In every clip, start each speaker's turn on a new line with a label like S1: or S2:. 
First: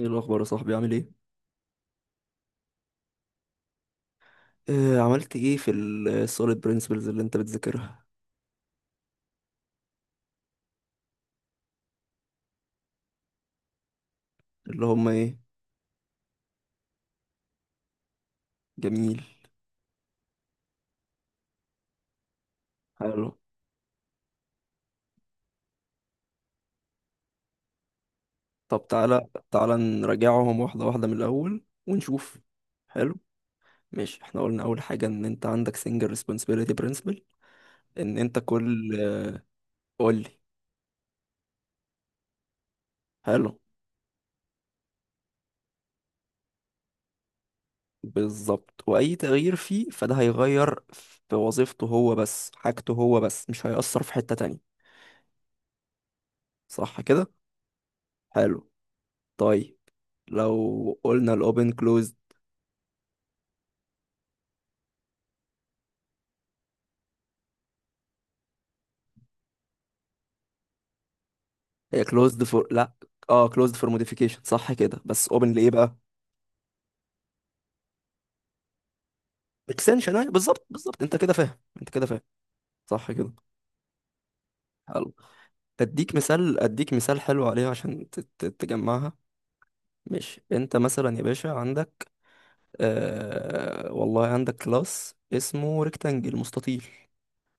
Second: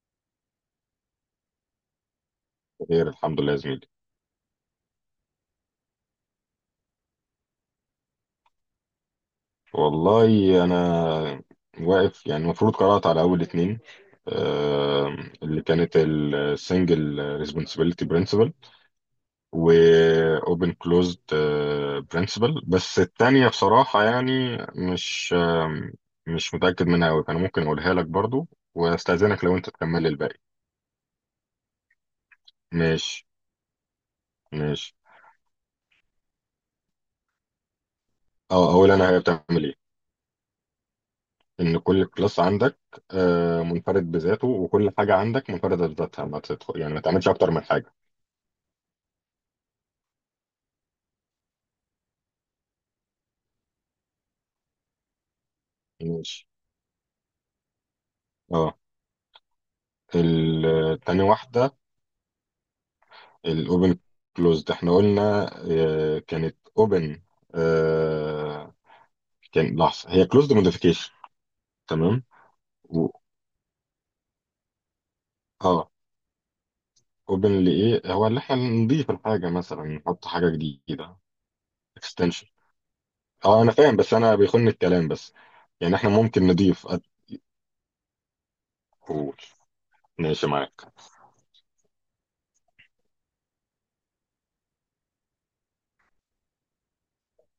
S1: ايه الاخبار يا صاحبي؟ عامل ايه؟
S2: خير. الحمد لله يا زميلي.
S1: آه، عملت ايه في السوليد برينسيبلز اللي انت بتذاكرها؟
S2: والله انا واقف، يعني المفروض قرأت على اول اتنين،
S1: اللي هم
S2: آه،
S1: ايه؟
S2: اللي كانت السنجل ريسبونسبيلتي برنسبل
S1: جميل.
S2: واوبن كلوزد برنسبل. بس
S1: حلو.
S2: التانية بصراحة يعني مش آه، مش متأكد منها قوي، فانا ممكن اقولها لك برضو،
S1: طب تعالى
S2: واستأذنك لو انت
S1: تعالى
S2: تكمل الباقي.
S1: نراجعهم واحده واحده من الاول ونشوف. حلو.
S2: ماشي.
S1: ماشي، احنا قلنا اول
S2: ماشي.
S1: حاجه ان انت عندك سنجل ريسبونسبيلتي برينسيبل، ان انت
S2: اه، اقول
S1: كل...
S2: انا هي بتعمل ايه.
S1: قول لي.
S2: ان كل كلاس عندك
S1: حلو.
S2: منفرد بذاته، وكل حاجه عندك منفرده بذاتها، ما تدخل يعني ما تعملش اكتر من حاجه.
S1: بالظبط، واي تغيير فيه فده هيغير في وظيفته هو بس، حاجته هو بس، مش هيأثر في حته تانية.
S2: ماشي.
S1: صح كده. حلو.
S2: اه.
S1: طيب، لو
S2: تاني
S1: قلنا الاوبن
S2: واحده
S1: close،
S2: الاوبن كلوزد احنا قلنا كانت اوبن، كان لحظه هي كلوزد موديفيكيشن.
S1: هي
S2: تمام.
S1: كلوزد فور لا...
S2: و...
S1: اه، كلوزد فور موديفيكيشن، صح كده، بس اوبن لايه
S2: اه
S1: بقى؟
S2: اوبن لايه هو اللي احنا نضيف الحاجه، مثلا
S1: اكستنشن،
S2: نحط
S1: ايوه
S2: حاجه
S1: بالظبط بالظبط، انت
S2: جديده،
S1: كده فاهم، انت كده فاهم.
S2: اكستنشن.
S1: صح كده.
S2: اه انا فاهم، بس انا بيخن الكلام
S1: حلو.
S2: بس. يعني احنا
S1: اديك
S2: ممكن
S1: مثال،
S2: نضيف
S1: اديك مثال حلو عليها عشان تجمعها.
S2: قول.
S1: ماشي،
S2: ماشي
S1: انت
S2: معاك.
S1: مثلا يا باشا عندك... والله عندك كلاس اسمه ريكتانجل، مستطيل.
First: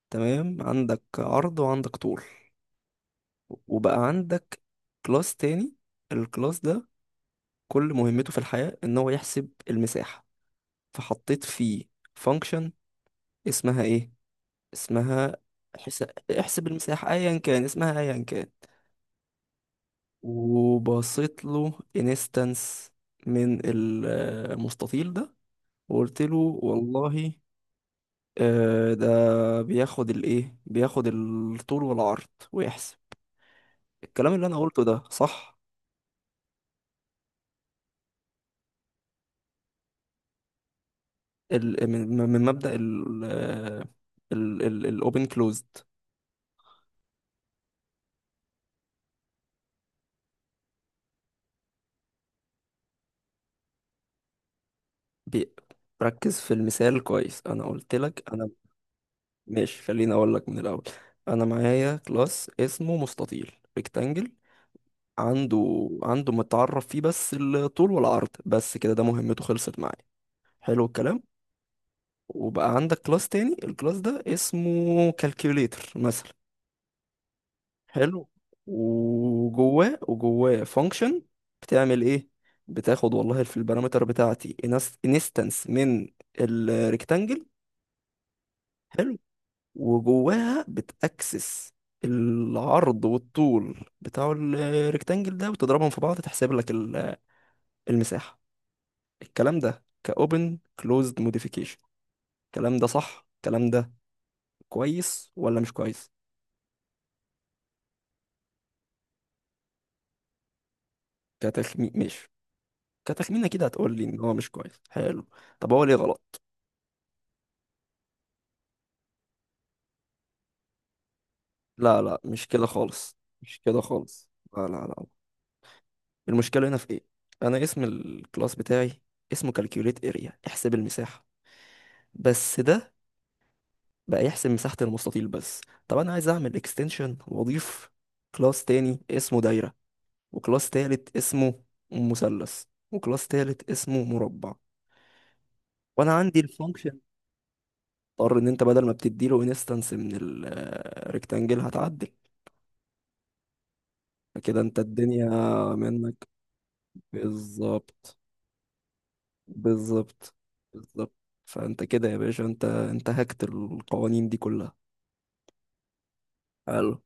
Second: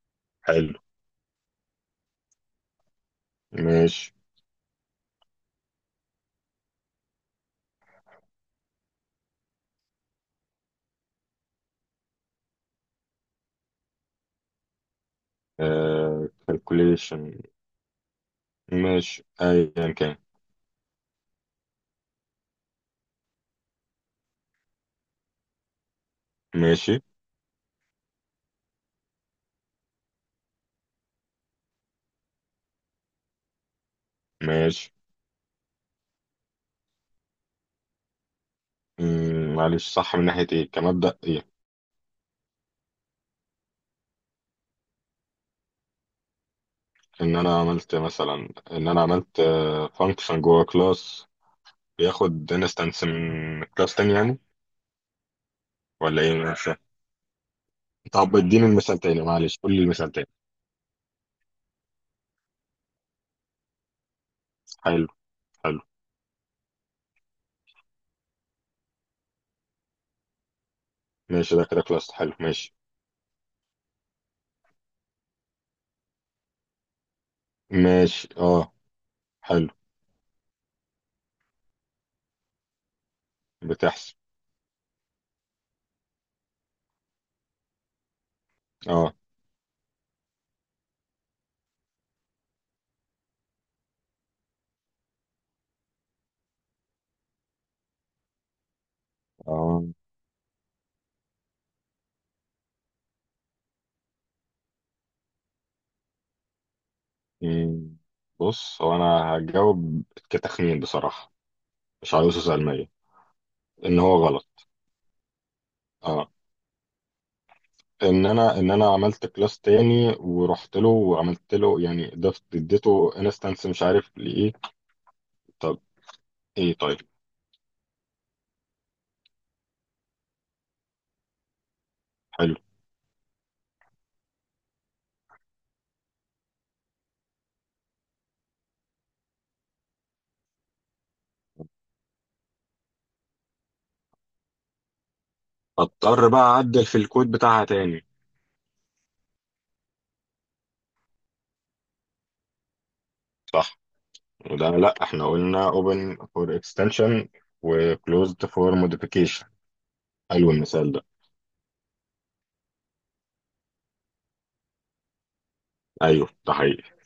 S1: تمام،
S2: حلو
S1: عندك عرض وعندك طول. وبقى
S2: ماشي.
S1: عندك كلاس تاني، الكلاس ده كل مهمته في الحياة ان هو يحسب المساحة، فحطيت فيه function اسمها ايه، اسمها... حس... احسب المساحة،
S2: كالكوليشن.
S1: ايا كان اسمها، ايا كان.
S2: ماشي ايا كان.
S1: وبصيت له انستنس من المستطيل ده، وقلت له
S2: ماشي.
S1: والله ده بياخد الايه، بياخد الطول والعرض ويحسب. الكلام اللي انا قلته
S2: ماشي.
S1: ده صح؟
S2: معلش صح من ناحية ايه؟ كمبدأ ايه؟
S1: من مبدأ الاوبن كلوزد.
S2: ان انا عملت مثلا، ان انا عملت فانكشن جوه كلاس بياخد انستنس من كلاس تاني، يعني ولا ايه؟
S1: بركز في
S2: مش فاهم.
S1: المثال كويس، انا قلت لك.
S2: طب اديني المثال تاني معلش، قول لي
S1: ماشي،
S2: المثال
S1: خليني
S2: تاني.
S1: اقول لك من الاول. انا معايا كلاس اسمه مستطيل، ريكتانجل،
S2: حلو. حلو
S1: عنده عنده متعرف فيه بس الطول والعرض، بس كده، ده مهمته خلصت معايا. حلو الكلام.
S2: ماشي. ده كده كلاس حلو.
S1: وبقى
S2: ماشي.
S1: عندك كلاس تاني، الكلاس ده اسمه كالكوليتر مثلا.
S2: ماشي.
S1: حلو.
S2: اه. حلو.
S1: وجواه فانكشن بتعمل ايه، بتاخد والله في البارامتر
S2: بتحصل.
S1: بتاعتي انستنس من الريكتانجل،
S2: اه.
S1: وجواها بتأكسس العرض والطول بتاع الريكتانجل ده، وتضربهم في بعض تحسب لك المساحة. الكلام ده
S2: اه.
S1: كأوبن كلوزد موديفيكيشن، الكلام ده صح؟ الكلام ده كويس ولا مش كويس؟
S2: مم. بص، هو انا هجاوب كتخمين بصراحة،
S1: كتخمين،
S2: مش
S1: مش
S2: عاوز علمية.
S1: كتخمين، كده هتقول
S2: ان
S1: لي
S2: هو
S1: ان هو مش
S2: غلط.
S1: كويس. حلو، طب هو ليه
S2: اه،
S1: غلط؟
S2: ان انا عملت كلاس تاني ورحت له وعملت له،
S1: لا
S2: يعني
S1: لا، مش
S2: ضفت
S1: كده
S2: اديته
S1: خالص، مش
S2: انستنس
S1: كده
S2: مش عارف
S1: خالص،
S2: لايه.
S1: لا لا لا.
S2: طب.
S1: المشكلة
S2: ايه
S1: هنا في
S2: طيب.
S1: ايه؟ انا اسم الكلاس بتاعي اسمه كالكيوليت اريا، احسب المساحة،
S2: حلو.
S1: بس ده بقى يحسب مساحة المستطيل بس. طب أنا عايز أعمل اكستنشن وأضيف كلاس تاني اسمه دايرة، وكلاس تالت اسمه مثلث، وكلاس تالت اسمه مربع، وأنا
S2: اضطر
S1: عندي
S2: بقى اعدل في
S1: الفانكشن،
S2: الكود بتاعها تاني.
S1: اضطر إن أنت بدل ما بتديله انستنس من الريكتانجل هتعدل.
S2: صح.
S1: فكده
S2: وده،
S1: أنت
S2: لا احنا
S1: الدنيا
S2: قلنا open
S1: منك.
S2: for extension و
S1: بالظبط،
S2: closed for modification.
S1: بالظبط،
S2: حلو المثال ده.
S1: بالظبط. فأنت كده يا باشا، أنت هكت القوانين دي كلها.
S2: ايوه ده حقيقي.
S1: حلو.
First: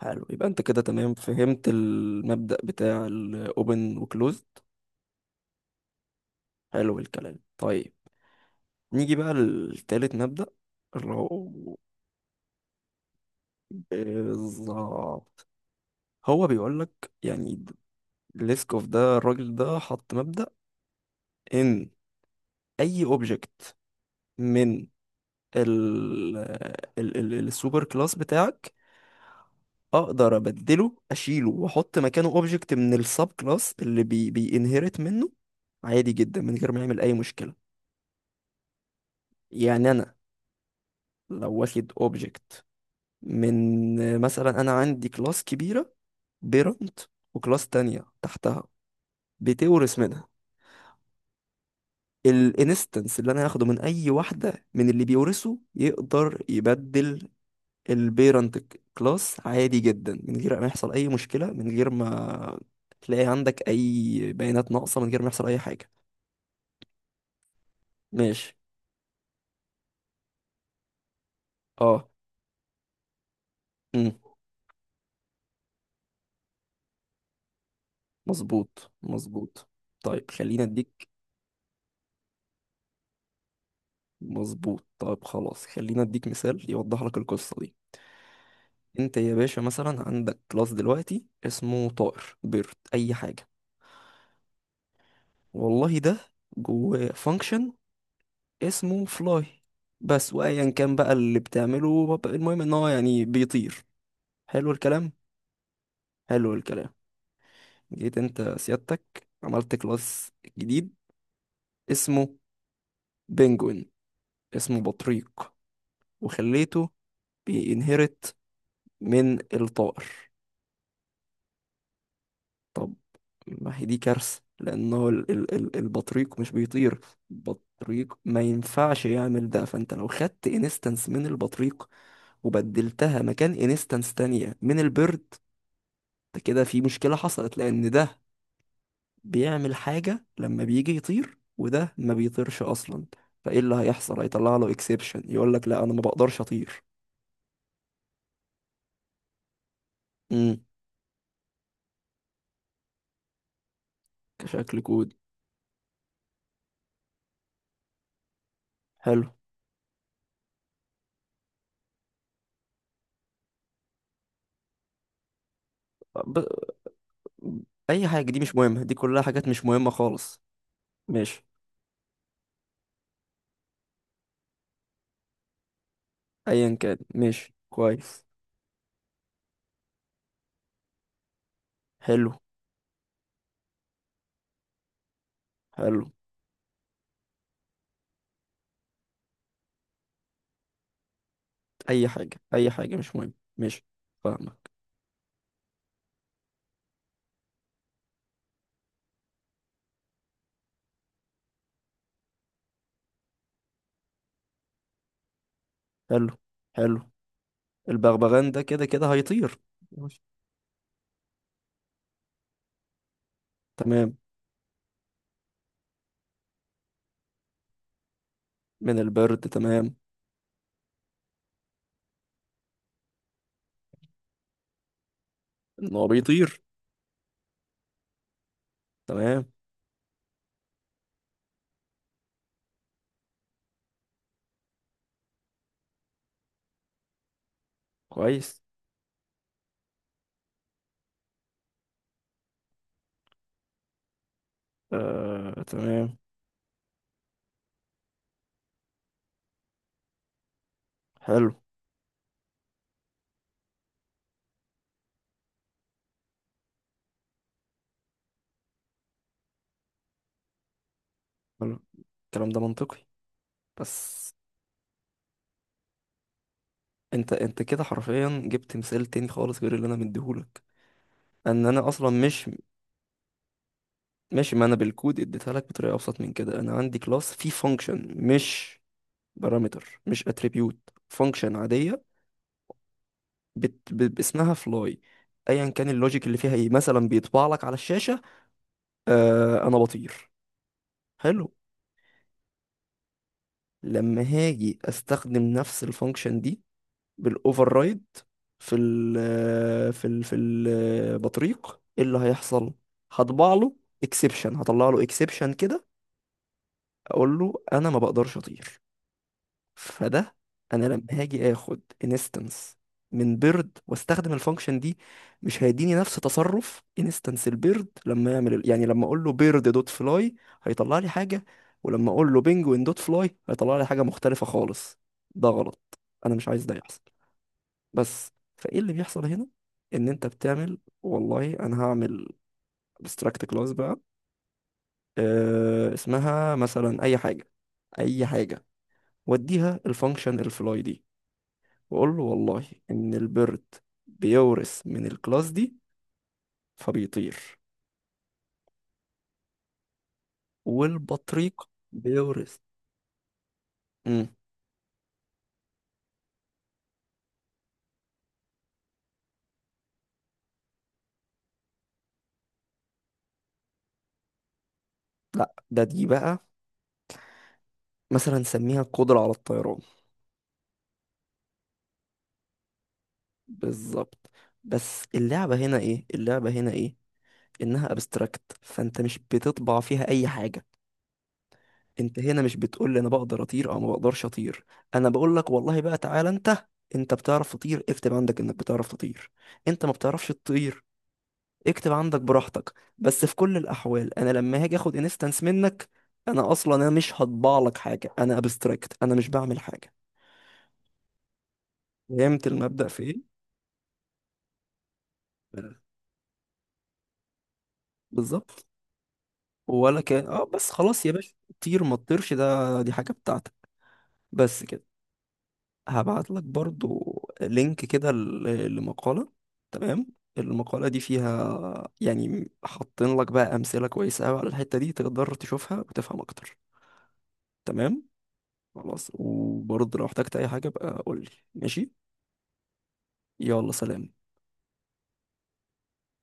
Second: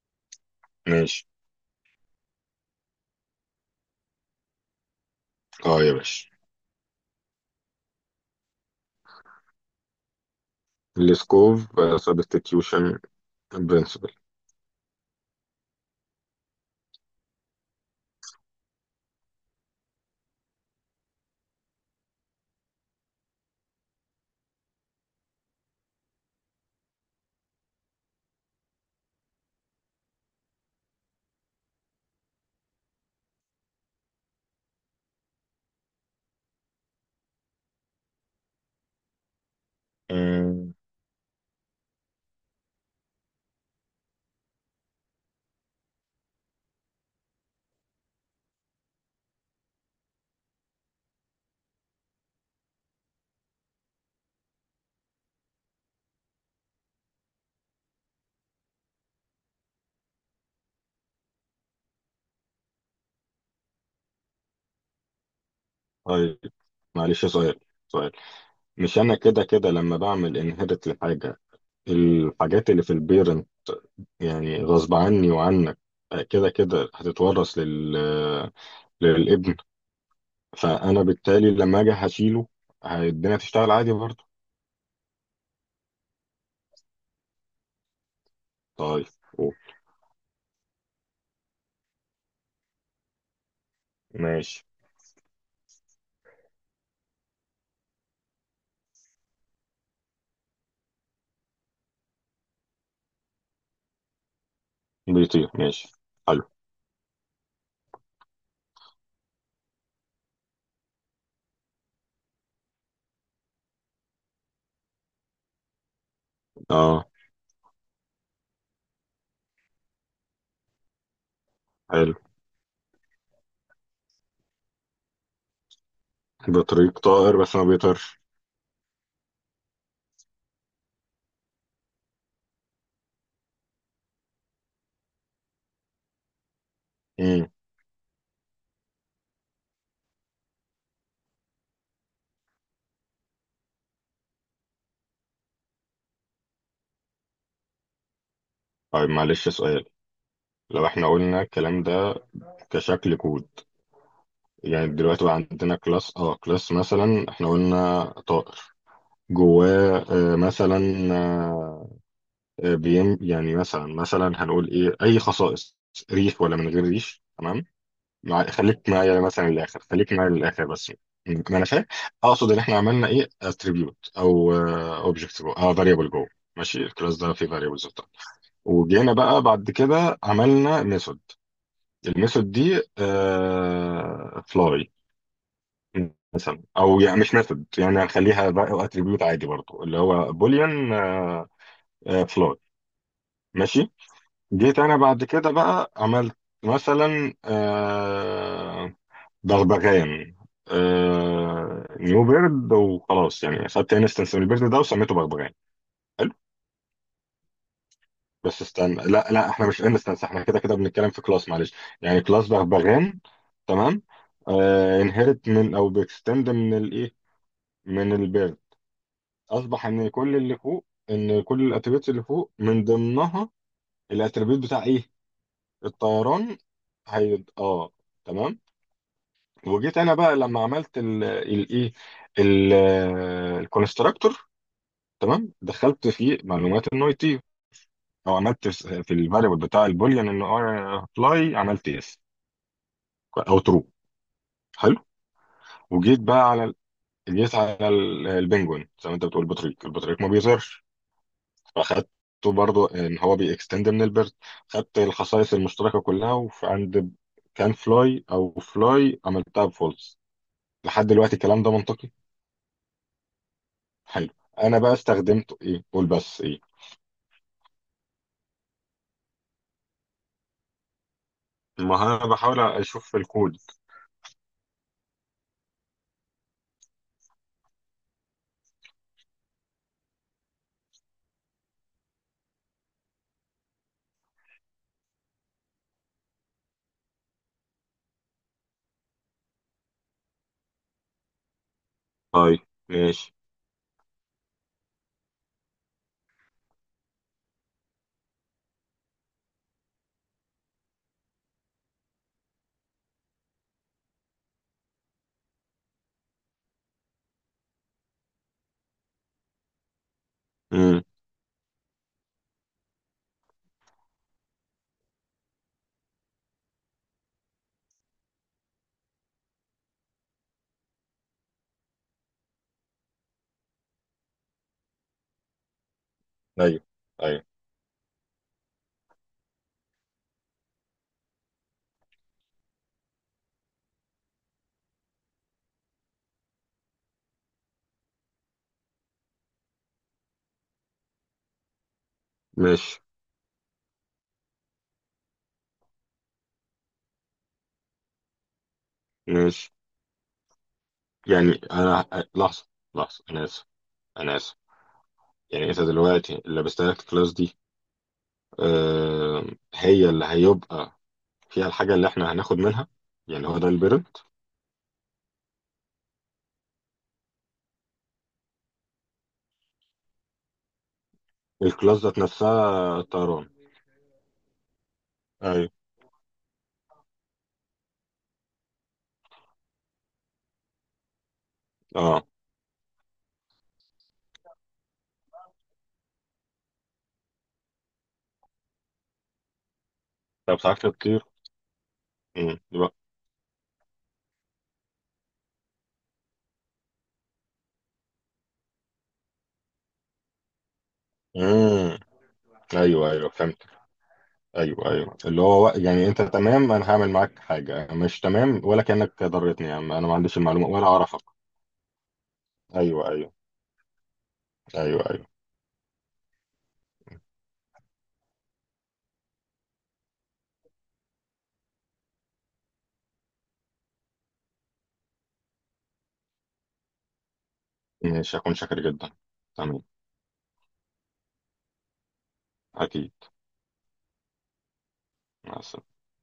S1: حلو، يبقى انت كده تمام،
S2: ماشي.
S1: فهمت المبدأ بتاع الاوبن وكلوزد.
S2: اه يا باشا.
S1: حلو الكلام. طيب، نيجي بقى لتالت مبدأ، اللي
S2: السكوب
S1: هو...
S2: substitution principle.
S1: بالظبط. هو بيقول لك يعني، ليسكوف ده، الراجل ده حط مبدأ ان اي اوبجكت من ال ال السوبر كلاس بتاعك، اقدر ابدله، اشيله واحط مكانه اوبجكت من السب كلاس اللي بي بينهرت منه، عادي جدا من غير ما يعمل اي مشكلة. يعني انا
S2: آه،
S1: لو واخد اوبجكت من... مثلا انا عندي كلاس كبيره، بيرنت، وكلاس تانية تحتها بتورث منها، الانستنس اللي انا هاخده من اي واحده من اللي بيورثه يقدر يبدل البيرنت كلاس، عادي جدا، من غير ما يحصل اي مشكله، من غير ما تلاقي عندك اي بيانات ناقصه، من غير ما يحصل اي حاجه.
S2: طيب معلش سؤال. سؤال.
S1: ماشي.
S2: مش انا كده كده لما بعمل انهيرت لحاجه،
S1: اه.
S2: الحاجات اللي في البيرنت
S1: امم
S2: يعني غصب عني وعنك كده كده هتتورث
S1: مظبوط
S2: للابن.
S1: مظبوط. طيب، خلينا
S2: فانا
S1: اديك...
S2: بالتالي لما اجي هشيله، الدنيا تشتغل عادي برضه.
S1: مظبوط. طيب خلاص، خلينا اديك مثال يوضح لك القصه دي.
S2: طيب.
S1: انت يا
S2: أوه.
S1: باشا مثلا عندك كلاس دلوقتي اسمه طائر، بيرد، اي حاجه،
S2: ماشي.
S1: والله ده جواه فانكشن اسمه فلاي بس، وايا كان بقى اللي المهم ان هو يعني بيطير. حلو الكلام.
S2: بيطير ماشي. حلو.
S1: حلو الكلام. جيت انت سيادتك عملت كلاس جديد اسمه بنجوين، اسمه بطريق، وخليته
S2: اه.
S1: بينهرت من الطائر.
S2: حلو.
S1: طب ما هي دي كارثة، لأنه البطريق مش
S2: بطريق
S1: بيطير.
S2: طائر بس ما
S1: البطريق
S2: بيطيرش.
S1: ما ينفعش يعمل ده، فأنت لو خدت انستنس من البطريق وبدلتها مكان انستنس تانية من البرد، ده كده في مشكلة
S2: امم.
S1: حصلت، لأن ده بيعمل حاجة لما بيجي يطير، وده ما بيطيرش أصلا. فإيه اللي هيحصل؟ هيطلع له اكسبشن، يقول لك لا أنا ما بقدرش أطير.
S2: طيب معلش سؤال.
S1: امم.
S2: لو احنا قلنا الكلام ده كشكل كود،
S1: كشكل
S2: يعني
S1: كود.
S2: دلوقتي بقى عندنا كلاس، اه كلاس مثلا احنا قلنا طائر.
S1: حلو.
S2: جواه مثلا، آه، بيم، يعني مثلا مثلا هنقول ايه؟ اي خصائص،
S1: ب...
S2: ريش ولا من غير ريش. تمام.
S1: أي حاجة، دي
S2: مع
S1: مش مهمة،
S2: خليك
S1: دي
S2: معايا
S1: كلها حاجات
S2: مثلا
S1: مش
S2: للاخر،
S1: مهمة
S2: خليك معايا
S1: خالص.
S2: للاخر بس. ما
S1: ماشي.
S2: انا فاهم. اقصد ان احنا عملنا ايه اتريبيوت او اوبجكت جوه، اه فاريبل جوه.
S1: ايا
S2: ماشي.
S1: كان،
S2: الكلاس ده فيه
S1: ماشي،
S2: فاريبلز بتاعته،
S1: كويس.
S2: وجينا بقى بعد كده عملنا ميثود.
S1: حلو.
S2: الميثود دي فلاي
S1: حلو.
S2: مثلا، او يعني مش ميثود، يعني هنخليها بقى اتريبيوت عادي برضو اللي هو بوليان.
S1: اي حاجه،
S2: فلور.
S1: اي حاجه، مش مهم، ماشي.
S2: ماشي.
S1: فاهمك.
S2: جيت انا بعد كده بقى عملت مثلا بغبغان، نيو بيرد، وخلاص يعني خدت انستنس من البيرد ده وسميته بغبغان.
S1: حلو.
S2: حلو.
S1: حلو. البغبغان
S2: بس
S1: ده كده
S2: استنى،
S1: كده
S2: لا لا
S1: هيطير.
S2: احنا مش
S1: ماشي.
S2: انستنس، احنا كده كده بنتكلم في كلاس، معلش. يعني كلاس بغبغان، تمام،
S1: تمام.
S2: انهرت من او بيكستند من الايه؟ من البيرد.
S1: من البرد،
S2: اصبح
S1: تمام.
S2: ان كل اللي فوق، ان كل الاتريبيوتس اللي فوق من ضمنها الاتريبيوت بتاع ايه؟
S1: ان هو
S2: الطيران.
S1: بيطير،
S2: هي اه. تمام.
S1: تمام،
S2: وجيت انا بقى لما عملت الايه الكونستراكتور، تمام دخلت فيه معلومات النوع تي، او
S1: كويس.
S2: عملت في الفاريبل بتاع البوليان ان فلاي عملت يس او ترو. حلو.
S1: آه تمام.
S2: وجيت بقى على جيت على البنجوين زي ما انت بتقول بطريق، البطريق ما بيظهرش،
S1: حلو.
S2: فاخدته برضو ان هو بيكستند من البرد، خدت الخصائص المشتركه كلها، وعند كان فلاي او فلاي عملتها بفولس. لحد دلوقتي الكلام ده
S1: حلو،
S2: منطقي؟
S1: الكلام ده منطقي، بس...
S2: حلو. انا بقى استخدمته ايه؟ قول بس ايه.
S1: انت كده حرفيا جبت مثال تاني خالص غير اللي انا مديهولك. ان انا
S2: ما
S1: اصلا
S2: هو انا
S1: مش...
S2: بحاول اشوف في الكود.
S1: مش، ما انا بالكود اديتها لك بطريقه ابسط من كده. انا عندي كلاس فيه فانكشن، مش بارامتر، مش اتريبيوت، فانكشن عاديه، باسمها فلاي، ايا كان اللوجيك اللي فيها ايه، مثلا بيطبع لك على الشاشه آه انا بطير. حلو.
S2: طيب. ماشي.
S1: لما هاجي استخدم نفس الفانكشن دي بالاوفر رايد في ال في البطريق، ايه اللي هيحصل؟ هطبع له اكسبشن، هطلع له اكسبشن كده، اقول له انا ما بقدرش اطير. فده... انا
S2: امم.
S1: لما هاجي اخد انستنس من بيرد واستخدم الفانكشن دي، مش هيديني نفس تصرف انستنس البيرد لما يعمل يعني لما اقول له بيرد دوت فلاي هيطلع لي حاجه، ولما اقول له بينجوين دوت فلاي هيطلع لي حاجه مختلفه خالص. ده غلط، انا مش عايز ده
S2: ايوه
S1: يحصل.
S2: ايوه.
S1: بس فايه اللي بيحصل هنا؟ ان انت بتعمل والله انا هعمل ابستراكت كلاس بقى، أه اسمها مثلا اي حاجه، اي حاجه، واديها الفانكشن الفلاي دي، وقول له والله
S2: ماشي
S1: إن البرد بيورث من الكلاس دي فبيطير،
S2: ماشي.
S1: والبطريق
S2: يعني انا،
S1: بيورث...
S2: لحظه لحظه، انا اسف،
S1: مم.
S2: انا اسف. يعني انت دلوقتي اللي بستهلك الكلاس دي، آه هي اللي هيبقى فيها الحاجه اللي احنا هناخد منها، يعني هو ده البيرد.
S1: لا، دي بقى مثلا سميها القدرة على الطيران.
S2: الكلاس ذات نفسها طيران.
S1: بالظبط. بس اللعبة
S2: ايوه
S1: هنا ايه، اللعبة هنا ايه، انها ابستراكت، فانت مش بتطبع فيها اي حاجة. انت
S2: اه.
S1: هنا مش بتقول لي انا بقدر اطير او ما بقدرش اطير، انا بقول لك والله بقى تعالى انت، انت بتعرف تطير اكتب عندك انك بتعرف تطير، انت ما بتعرفش
S2: طب
S1: تطير
S2: ساعات بتطير.
S1: اكتب عندك براحتك.
S2: يبقى.
S1: بس في كل الاحوال انا لما هاجي اخد انستنس منك، انا اصلا مش هطبع لك حاجه، انا ابستراكت، انا مش بعمل حاجه.
S2: امم.
S1: فهمت المبدأ في
S2: ايوه ايوه
S1: ايه؟
S2: فهمت. ايوه ايوه، اللي هو يعني انت تمام، انا هعمل معاك حاجه مش تمام،
S1: بالظبط.
S2: ولا كانك ضرتني يا عم
S1: ولا
S2: انا ما
S1: كان
S2: عنديش
S1: اه
S2: المعلومه
S1: بس
S2: ولا
S1: خلاص يا
S2: اعرفك.
S1: باشا، طير ما تطيرش، ده دي
S2: ايوه
S1: حاجه
S2: ايوه.
S1: بتاعتك، بس كده.
S2: ايوه ايوه.
S1: هبعت لك برضو لينك كده لمقاله، تمام، المقاله دي فيها يعني حاطين لك بقى امثله كويسه قوي على الحته دي، تقدر تشوفها وتفهم اكتر. تمام.
S2: ماشي. هكون شاكر
S1: خلاص،
S2: جدا. تمام.
S1: وبرضه لو احتجت اي حاجة بقى قول لي. ماشي.
S2: اكيد.
S1: يلا سلام.
S2: مع السلامه.